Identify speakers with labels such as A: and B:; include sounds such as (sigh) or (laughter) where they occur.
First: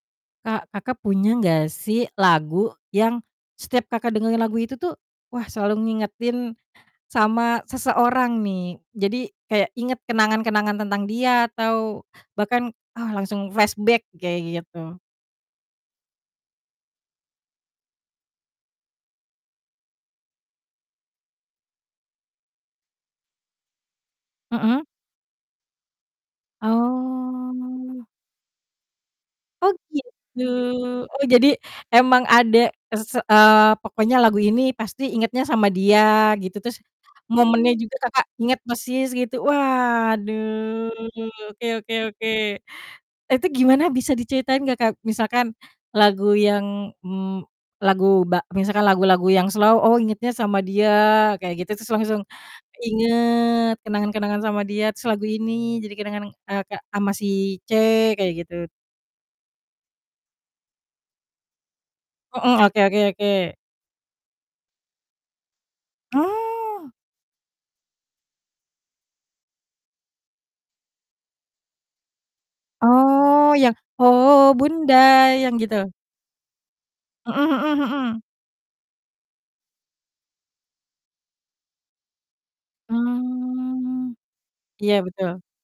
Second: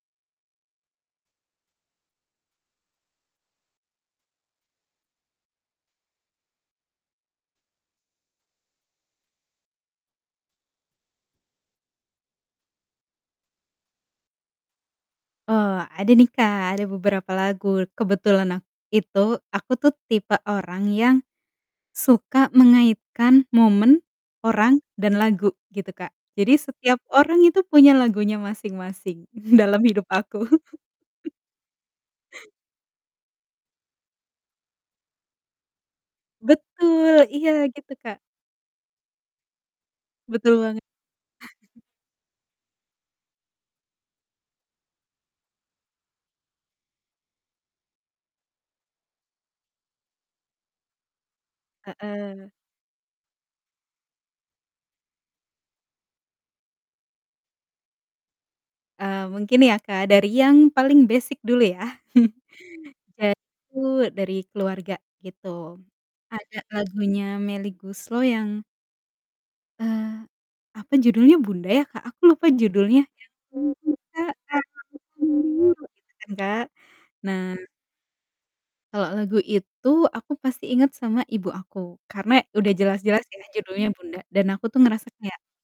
A: Kak, Kakak punya gak sih lagu yang, setiap Kakak dengerin lagu itu tuh, wah selalu ngingetin sama seseorang nih. Jadi kayak inget kenangan-kenangan tentang dia atau bahkan, ah langsung flashback, kayak gitu.
B: Oh ada nih Kak, ada beberapa lagu. Kebetulan ak itu aku tuh tipe orang yang suka mengaitkan momen, orang,
A: Mhm.
B: dan lagu, gitu Kak. Jadi setiap orang itu punya
A: Oh.
B: lagunya masing-masing
A: Oh
B: dalam hidup
A: gitu,
B: aku.
A: oh
B: (chuckles)
A: jadi emang ada ke s eee, pokoknya lagu ini pasti ingetnya sama dia gitu, terus
B: Betul. Iya
A: momennya
B: gitu
A: juga
B: Kak.
A: Kakak inget persis gitu.
B: Betul banget.
A: Waduh, oke oke oke, itu gimana bisa diceritain gak Kak? Misalkan lagu yang, mmm, lagu ba misalkan lagu-lagu yang slow, oh ingetnya sama dia kayak gitu terus langsung
B: Heeh.
A: keinget, kenangan-kenangan sama dia, terus lagu ini jadi kenangan, eee, Kak sama si C kayak gitu.
B: Eee, mungkin ya Kak dari yang paling basic dulu ya, (chuckles)
A: Heeh. Oke oke oke.
B: yaitu dari keluarga gitu. Ada
A: Oh!
B: lagunya Melly Goeslaw yang eee, apa judulnya? Bunda ya Kak? Aku lupa judulnya yang,
A: Oh, yang,
B: "Kubuka
A: "Oh
B: album
A: bunda," yang
B: biru,"
A: gitu?
B: gitu kan Kak.
A: Mhm
B: Nah
A: mhm mhm.
B: kalo lagu itu aku pasti inget sama ibu aku, karena udah jelas-jelas ya judulnya
A: Mmm.
B: Bunda dan aku tuh
A: Iya
B: ngerasa kayak
A: betul.